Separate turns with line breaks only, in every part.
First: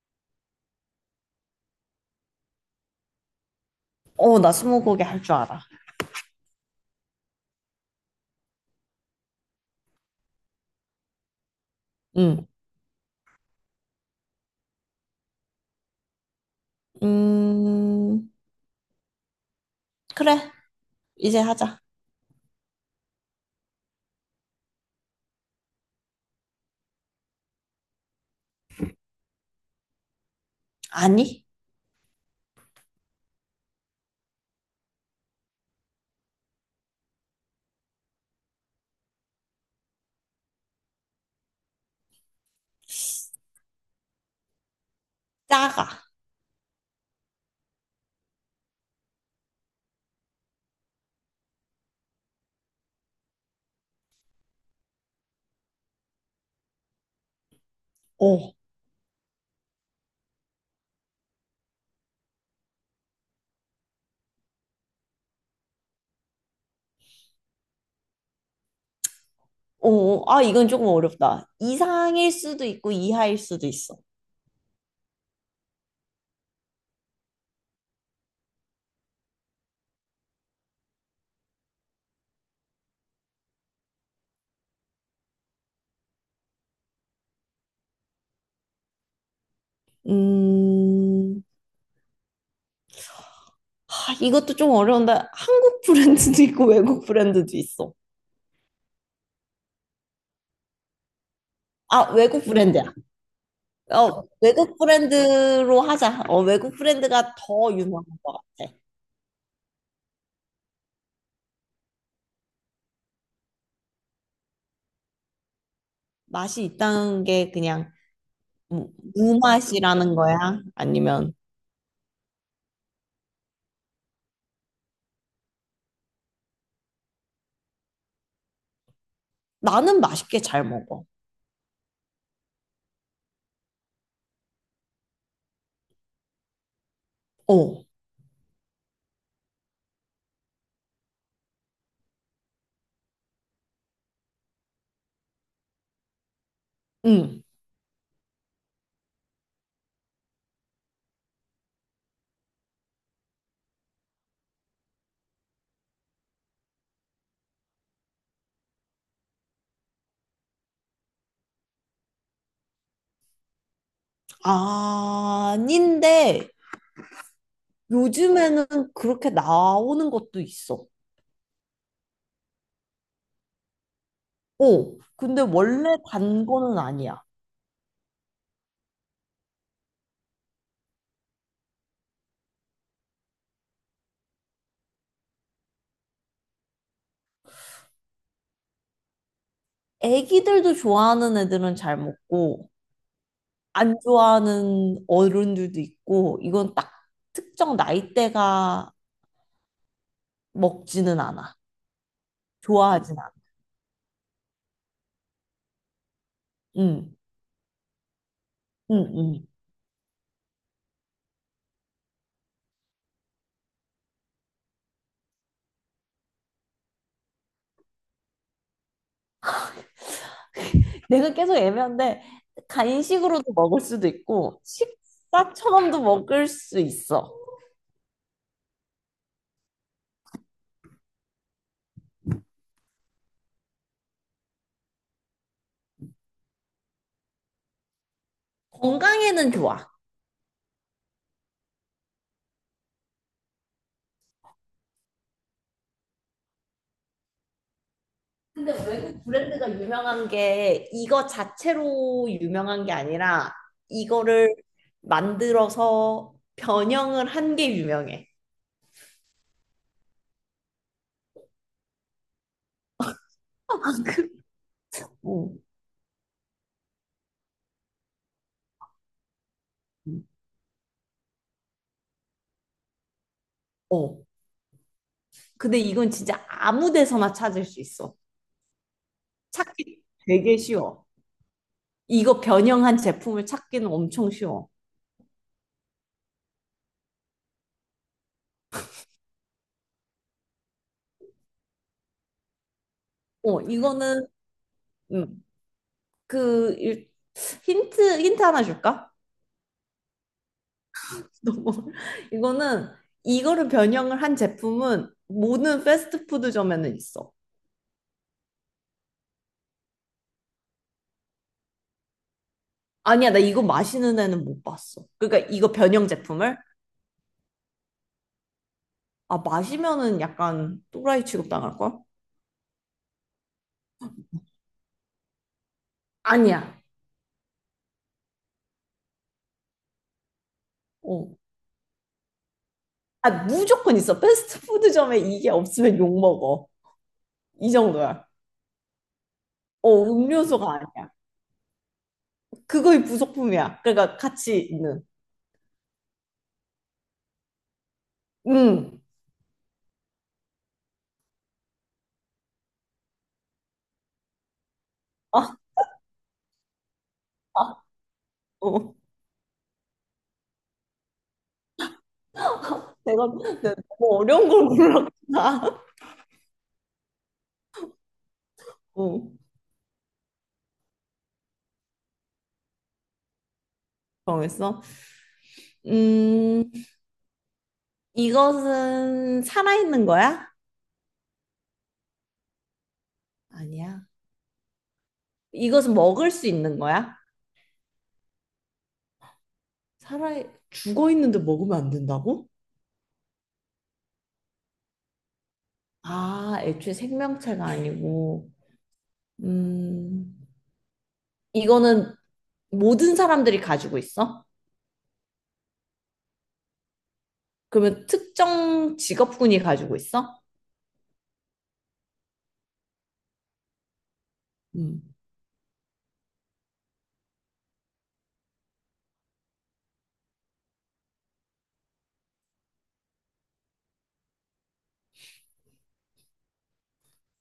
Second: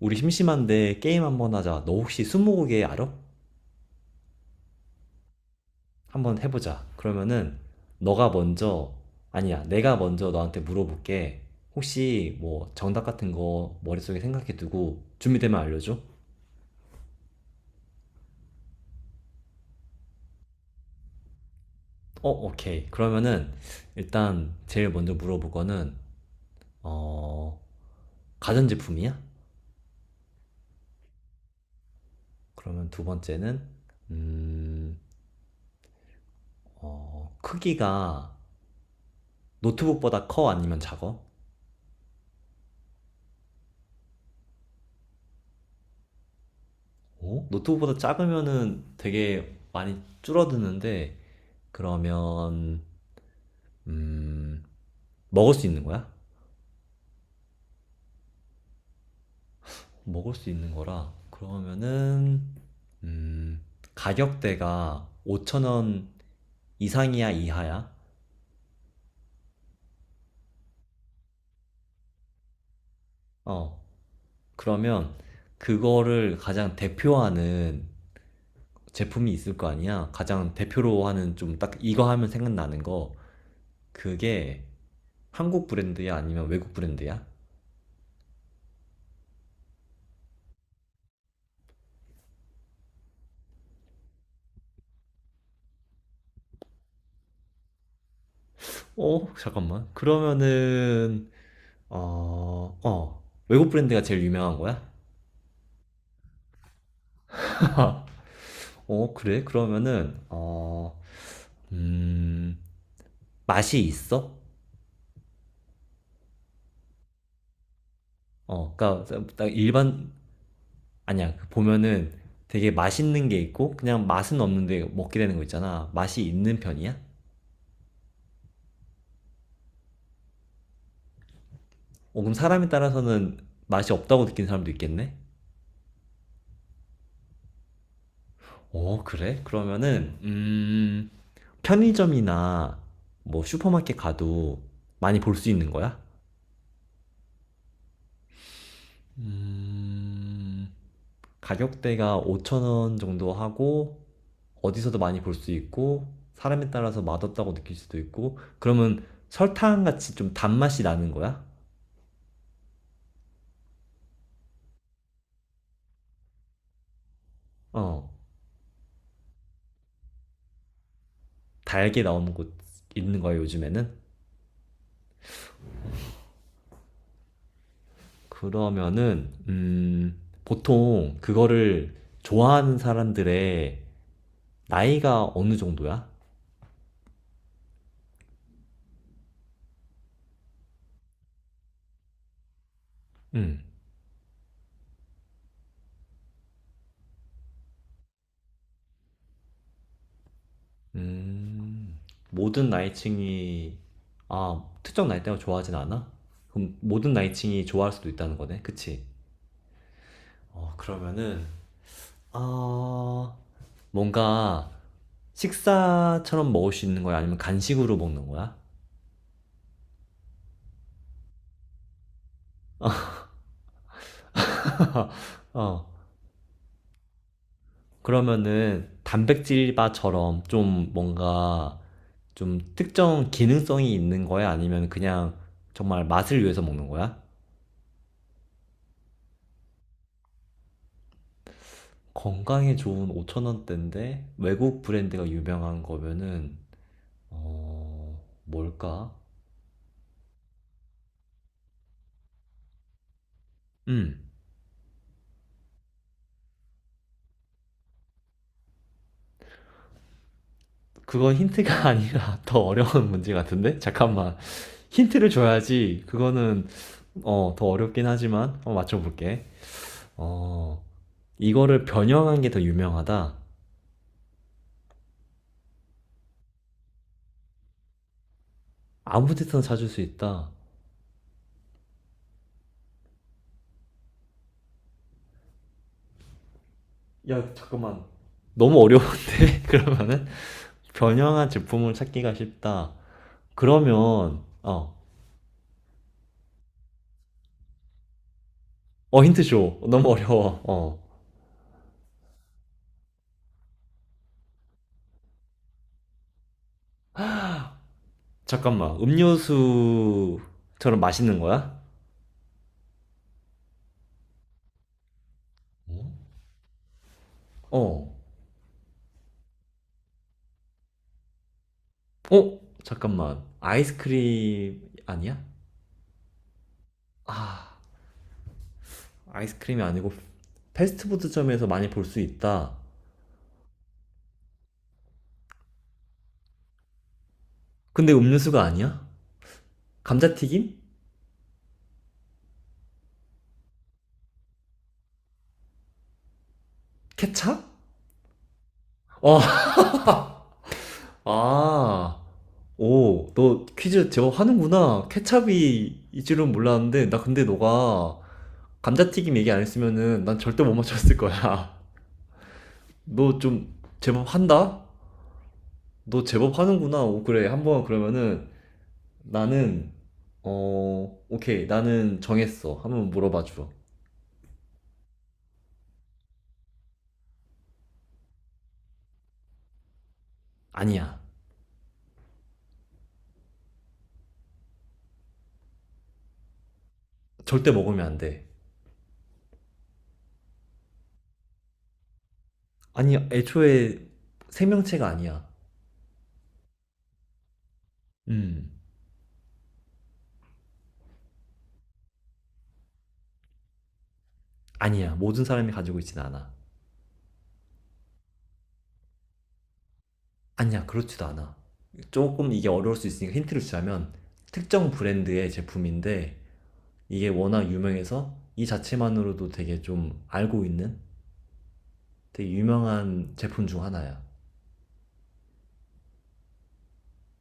우리 심심한데 게임 한번 하자. 너 혹시 스무고개 알아?
어, 나 스무고개 할 줄 알아.
한번 해보자. 그러면은 너가 먼저 아니야. 내가 먼저 너한테 물어볼게. 혹시
응.
뭐 정답 같은 거 머릿속에 생각해 두고 준비되면 알려줘.
음, 그래. 이제 하자.
오케이. 그러면은 일단 제일 먼저 물어볼 거는 어, 가전제품이야?
아니,
그러면 두 번째는 음, 크기가 노트북보다 커 아니면 작아?
작아.
오? 노트북보다 작으면은 되게 많이 줄어드는데 그러면 음 먹을 수 있는 거야?
어.
먹을 수 있는 거라 그러면은 음 가격대가 5천원 이상이야 이하야?
이건 조금 어렵다. 이상일 수도 있고, 이하일 수도
어,
있어.
그러면 그거를 가장 대표하는 제품이 있을 거 아니야? 가장 대표로 하는 좀 딱 이거 하면 생각나는 거 그게 한국 브랜드야 아니면 외국 브랜드야?
음, 이것도 좀 어려운데, 한국 브랜드도 있고, 외국 브랜드도 있어.
어, 잠깐만. 그러면은,
아, 외국 브랜드야.
외국 브랜드가 제일
어,
유명한
외국
거야?
브랜드로 하자. 어, 외국 브랜드가 더 유명한 것 같아.
어, 그래? 그러면은, 음, 맛이 있어?
맛이 있다는 게 그냥
어, 그니까, 딱 일반,
무맛이라는 거야? 아니면
아니야. 그 보면은 되게 맛있는 게 있고, 그냥 맛은 없는데 먹게 되는 거 있잖아. 맛이 있는 편이야?
나는 맛있게 잘 먹어.
그럼 사람에 따라서는 맛이 없다고 느낀 사람도 있겠네?
어,
어, 그래? 그러면은, 편의점이나 뭐 슈퍼마켓 가도 많이 볼 수 있는 거야?
응.
음, 가격대가 5천원 정도 하고, 어디서도 많이 볼 수 있고, 사람에 따라서 맛없다고 느낄 수도 있고, 그러면 설탕 같이 좀 단맛이 나는 거야?
아닌데,
어,
요즘에는 그렇게 나오는 것도 있어.
달게 나오는 곳 있는 거야, 요즘에는?
어, 근데 원래 단 거는 아니야.
그러면은, 보통 그거를 좋아하는 사람들의 나이가 어느 정도야?
애기들도 좋아하는 애들은 잘 먹고,
음.
안 좋아하는 어른들도 있고, 이건 딱 특정 나이대가 먹지는 않아.
음, 모든
좋아하진 않아.
나이층이, 아, 특정 나이대가 좋아하진 않아? 그럼 모든
응,
나이층이 좋아할 수도 있다는 거네?
응,
그치?
응.
어, 그러면은, 아, 뭔가 식사처럼 먹을 수 있는 거야? 아니면 간식으로 먹는 거야?
내가 계속 애매한데, 간식으로도 먹을 수도 있고,
어,
식사처럼도 먹을 수 있어.
그러면은 단백질바처럼 좀 뭔가 좀 특정 기능성이 있는 거야? 아니면 그냥 정말 맛을 위해서 먹는 거야?
건강에는 좋아.
건강에 좋은 5,000원대인데 외국 브랜드가 유명한 거면은
근데
뭘까?
외국 브랜드가 유명한 게 이거 자체로 유명한 게 아니라
음,
이거를 만들어서 변형을 한 게 유명해.
그건 힌트가 아니라 더 어려운 문제 같은데? 잠깐만. 힌트를
어.
줘야지. 그거는 더 어렵긴 하지만 한번 맞춰볼게. 어, 이거를 변형한 게 더 유명하다.
어. 근데 이건 진짜 아무 데서나 찾을 수 있어.
아무 데서나 찾을
찾기
수 있다.
되게 쉬워. 이거 변형한 제품을 찾기는 엄청 쉬워.
야, 잠깐만. 너무 어려운데? 그러면은 변형한 제품을 찾기가 쉽다.
어, 이거는
그러면 어,
음, 그 일- 힌트 하나 줄까?
힌트쇼 너무 어려워.
너무 이거는 이거를 변형을 한 제품은 모든 패스트푸드점에는 있어.
잠깐만, 음료수처럼 맛있는 거야?
아니야, 나 이거 마시는 애는 못 봤어. 그러니까 이거 변형
어?
제품을
어?
아 마시면은 약간 또라이 취급 당할 걸?
어? 잠깐만, 아이스크림 아니야?
아니야.
아 아이스크림이 아니고
어.
패스트푸드점에서 많이 볼 수 있다.
아 무조건 있어. 패스트푸드점에 이게 없으면 욕 먹어. 이
근데
정도야.
음료수가 아니야?
어, 음료수가
감자튀김?
아니야. 그거의 부속품이야. 그러니까 같이 있는.
케찹?
응.
어, 아, 오, 너 퀴즈 제법 하는구나. 케찹이 이 줄은 몰랐는데, 나 근데
아, 아,
너가
어.
감자튀김 얘기 안 했으면은 난 절대 못 맞췄을 거야.
내가,
너 좀
내가 너무
제법
어려운 걸
한다?
골랐구나.
너 제법 하는구나. 오, 그래. 한 번 그러면은
어.
나는 오케이. 나는 정했어. 한 번 물어봐 줘.
정했어? 음, 이것은 살아있는 거야?
아니야.
아니야. 이것은 먹을 수 있는 거야?
절대 먹으면 안 돼.
살아, 죽어 있는데 먹으면 안 된다고?
아니, 애초에 생명체가 아니야.
아, 애초에 생명체가 아니고.
음.
음, 이거는 모든 사람들이 가지고 있어?
아니야. 모든 사람이 가지고 있진 않아.
그러면 특정 직업군이 가지고 있어?
아니야. 그렇지도 않아. 조금 이게 어려울 수 있으니까 힌트를 주자면 특정
음,
브랜드의 제품인데 이게 워낙 유명해서 이 자체만으로도 되게 좀 알고 있는 되게 유명한 제품 중 하나야.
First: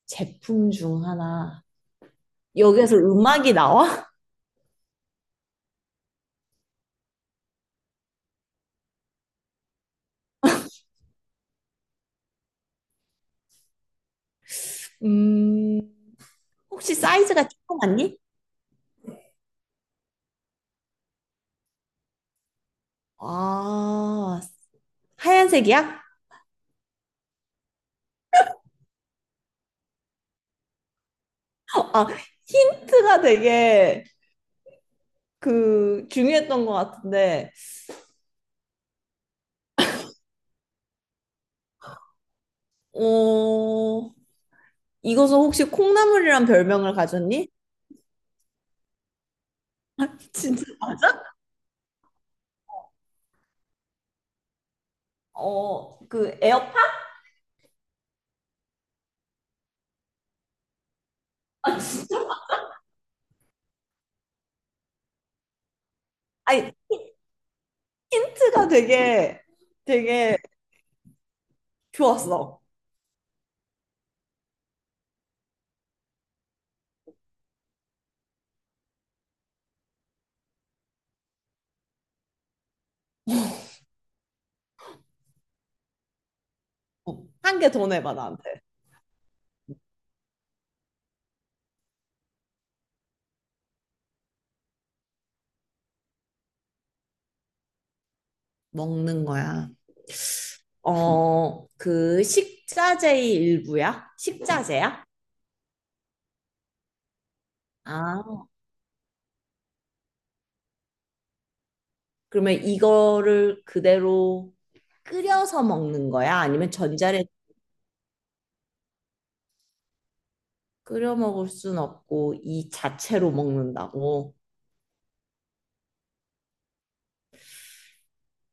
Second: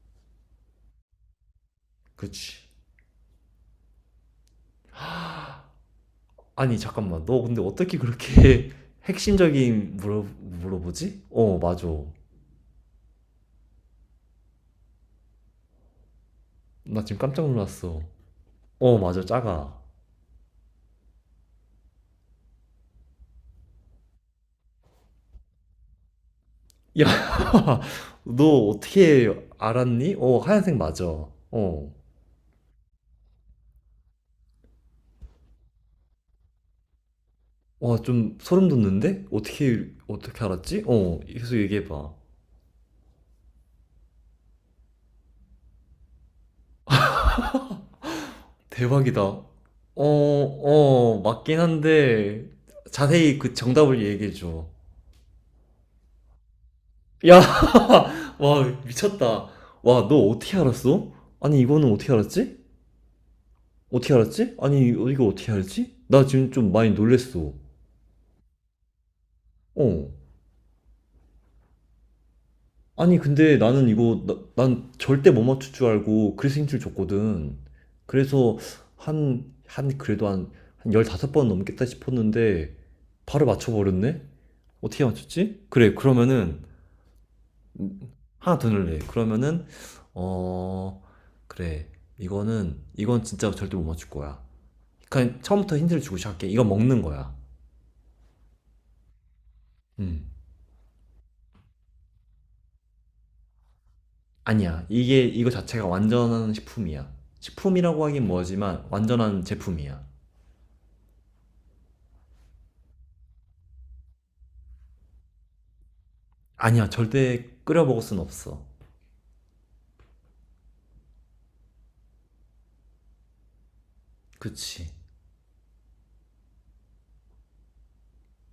제품 중 하나.
그렇지.
여기에서 음악이 나와?
아니, 잠깐만. 너 근데 어떻게 그렇게 핵심적인 물어보지? 어, 맞아.
음, 혹시
나 지금 깜짝
사이즈가
놀랐어.
조그맣니?
어, 맞아, 작아.
아, 하얀색이야?
야, 너 어떻게 알았니? 어, 하얀색 맞아. 어.
아, 힌트가 되게 그 중요했던 것 같은데,
와, 좀 소름 돋는데? 어떻게 어떻게 알았지? 어, 계속 얘기해봐.
어, 이것은 혹시 콩나물이란 별명을 가졌니?
대박이다. 어,
아, 진짜
어,
맞아?
맞긴 한데 자세히 그 정답을 얘기해줘.
어, 그 에어팟?
야, 와, 미쳤다. 와, 너 어떻게 알았어? 아니,
아,
이거는 어떻게
진짜?
알았지? 어떻게 알았지? 아니, 이거 이거 어떻게 알았지? 나 지금 좀
아니,
많이 놀랬어.
힌트가 되게
어.
되게 좋았어.
아니, 근데 나는 이거, 난 절대 못 맞출 줄 알고 그래서 힌트를 줬거든. 그래서 그래도 한 15번 넘겠다 싶었는데 바로 맞춰버렸네? 어떻게 맞췄지? 그래, 그러면은
한 개 더 내봐,
하나
나한테.
더 넣을래. 그러면은 어 그래, 이거는 이건 진짜 절대 못 맞출 거야. 그냥 처음부터 힌트를 주고 시작할게. 이거 먹는 거야.
먹는 거야.
음
어, 그 식자재의 일부야?
아니야,
식자재야?
이게 이거 자체가 완전한 식품이야. 식품이라고 하긴
아,
뭐지만 완전한 제품이야.
그러면 이거를 그대로 끓여서 먹는 거야? 아니면
아니야,
전자레
절대 끓여 먹을 순 없어.
끓여 먹을 순 없고 이 자체로 먹는다고.
그치.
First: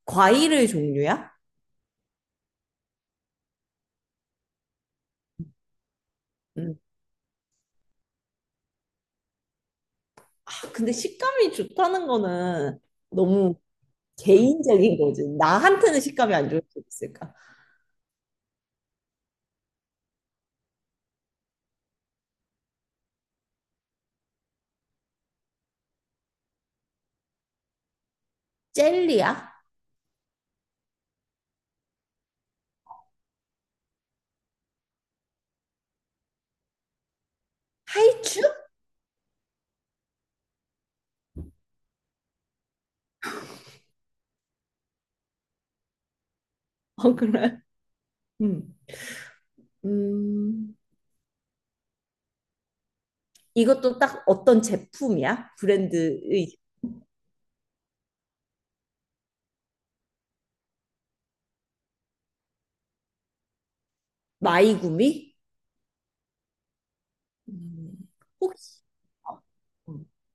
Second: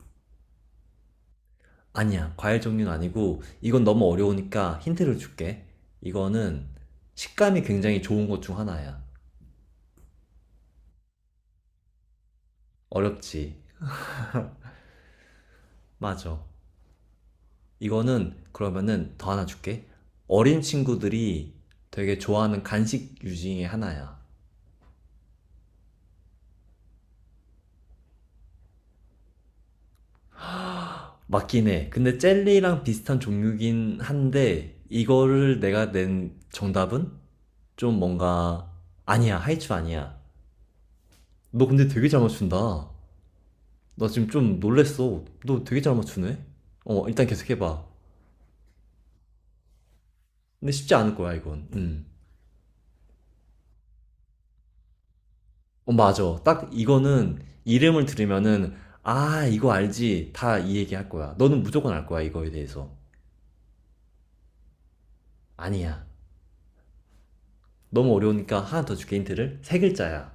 과일의 종류야?
아니야, 과일 종류는 아니고 이건 너무 어려우니까 힌트를 줄게. 이거는
음.
식감이 굉장히 좋은 것 중 하나야.
아, 근데 식감이 좋다는 거는
어렵지.
너무 개인적인 거지. 나한테는 식감이
맞아.
안 좋을 수 있을까?
이거는 그러면은 더 하나 줄게. 어린 친구들이 되게 좋아하는 간식 유징의 하나야.
젤리야?
맞긴 해. 근데 젤리랑 비슷한 종류긴 한데 이거를 내가 낸 정답은 좀
하이츄?
뭔가 아니야. 하이츄 아니야. 너 근데 되게 잘 맞춘다. 나 지금 좀 놀랬어. 너 되게 잘 맞추네. 어,
어,
일단 계속
그래.
해봐.
음.
근데
음.
쉽지 않을 거야, 이건. 음.
이것도 딱 어떤 제품이야?
어, 맞아.
브랜드의
딱 이거는 이름을 들으면은, 아, 이거 알지. 다 이 얘기 할 거야. 너는 무조건 알 거야, 이거에 대해서.
마이구미?
아니야.
음.
너무 어려우니까
혹시
하나 더 줄게,
어,
힌트를. 세
음.
글자야.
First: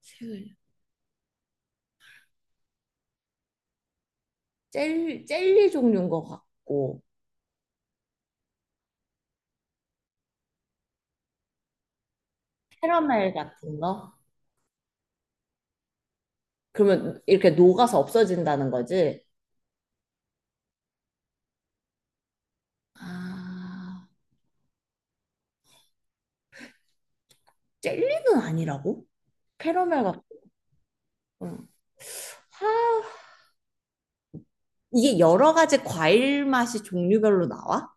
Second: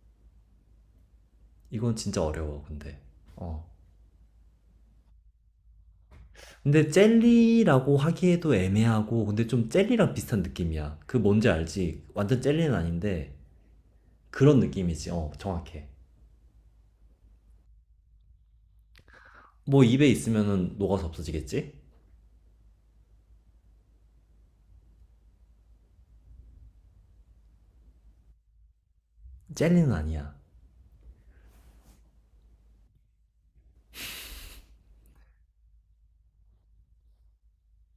색을
이건 진짜 어려워, 근데. 어.
젤리 종류인 것
근데
같고
젤리라고 하기에도 애매하고, 근데 좀 젤리랑 비슷한 느낌이야. 그 뭔지 알지? 완전 젤리는
캐러멜
아닌데,
같은 거?
그런 느낌이지. 어, 정확해.
그러면 이렇게 녹아서 없어진다는 거지?
뭐 입에 있으면은 녹아서 없어지겠지?
아, 젤리는 아니라고?
젤리는
캐러멜 같은.
아니야.
응. 하, 이게 여러 가지 과일 맛이 종류별로 나와?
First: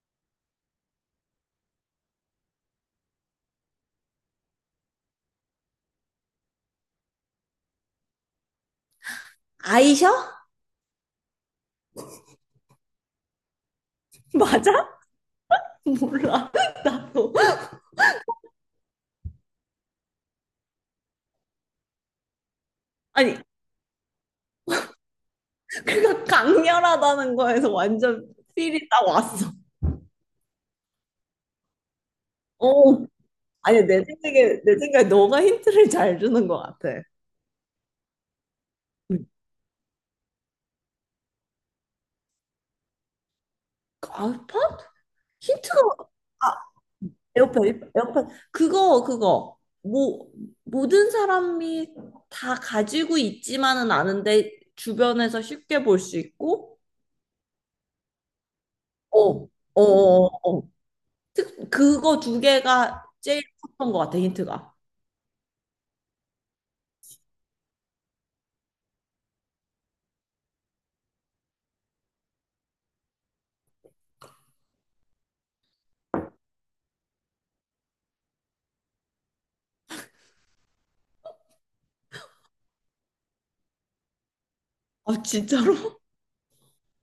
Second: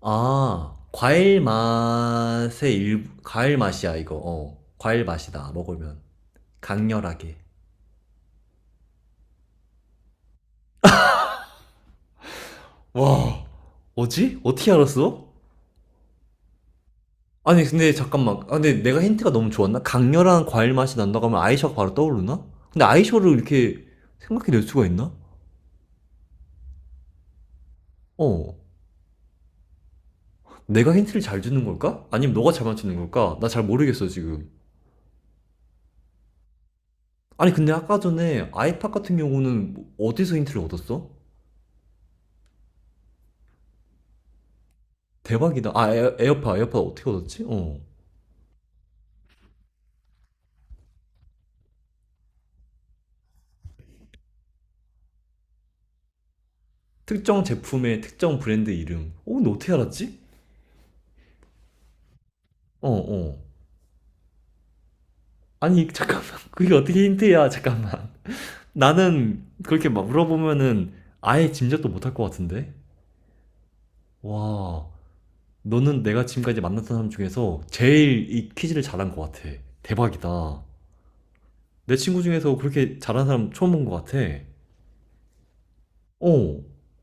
아, 과일 맛이야, 이거. 과일 맛이다, 먹으면. 강렬하게.
아이셔?
와, 뭐지? 어떻게
맞아?
알았어?
몰라. 나도.
아니, 근데 잠깐만. 아, 근데 내가 힌트가 너무 좋았나? 강렬한 과일 맛이 난다고 하면 아이셔가 바로 떠오르나? 근데 아이셔를
아니,
이렇게 생각해낼 수가 있나?
강렬하다는 거에서 완전
어,
필이 딱 왔어.
내가 힌트를 잘 주는 걸까? 아니면 너가 잘
어.
맞추는 걸까? 나 잘
아니,
모르겠어, 지금.
내 생각에 너가 힌트를 잘 주는 것 같아.
아니, 근데 아까 전에 아이팟 같은
응.
경우는 어디서 힌트를 얻었어?
알팟?
대박이다.
힌트가,
아, 에어팟 어떻게 얻었지?
에어팟,
어.
에어팟. 그거. 뭐, 모든 사람이 다 가지고 있지만은 않은데, 주변에서 쉽게 볼 수 있고,
특정 제품의 특정 브랜드 이름.
어,
어, 너 어떻게 알았지?
어. 특, 그거 두
어,
개가
어.
제일 컸던 것 같아, 힌트가.
아니, 잠깐만. 그게 어떻게 힌트야? 잠깐만. 나는 그렇게 막 물어보면은 아예 짐작도 못 할 것 같은데? 와, 너는 내가 지금까지 만났던 사람 중에서 제일 이 퀴즈를 잘한 것 같아. 대박이다. 내 친구 중에서 그렇게 잘한 사람 처음 본 것 같아.
아, 진짜로?
어,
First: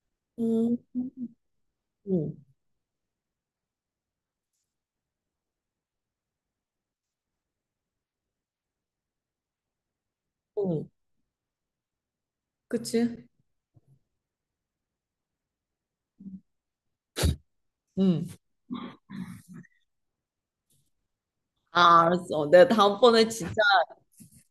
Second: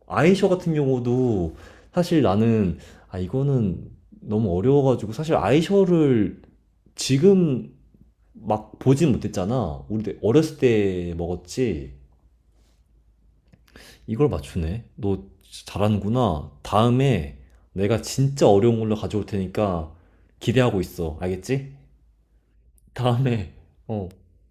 아이셔 같은
응,
경우도 사실
응,
이거는 너무 어려워가지고 사실 아이셔를 지금 막 보진 못했잖아. 우리 어렸을
응.
때 먹었지.
그치?
이걸 맞추네. 너 잘하는구나. 다음에 내가
응.
진짜 어려운 걸로 가져올 테니까 기대하고 있어. 알겠지?
아, 알았어. 내가 다음번에
다음에,
진짜
어,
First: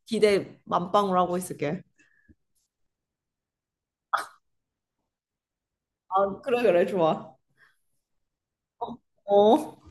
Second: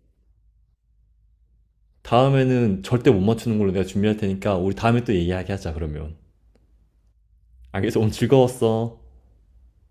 기대 만빵으로 하고 있을게.
다음에는 절대 못 맞추는 걸로 내가 준비할 테니까 우리 다음에 또 얘기하게 하자, 그러면.
아, 그래, 그래, 좋아.
알겠어. 오늘 즐거웠어.
어.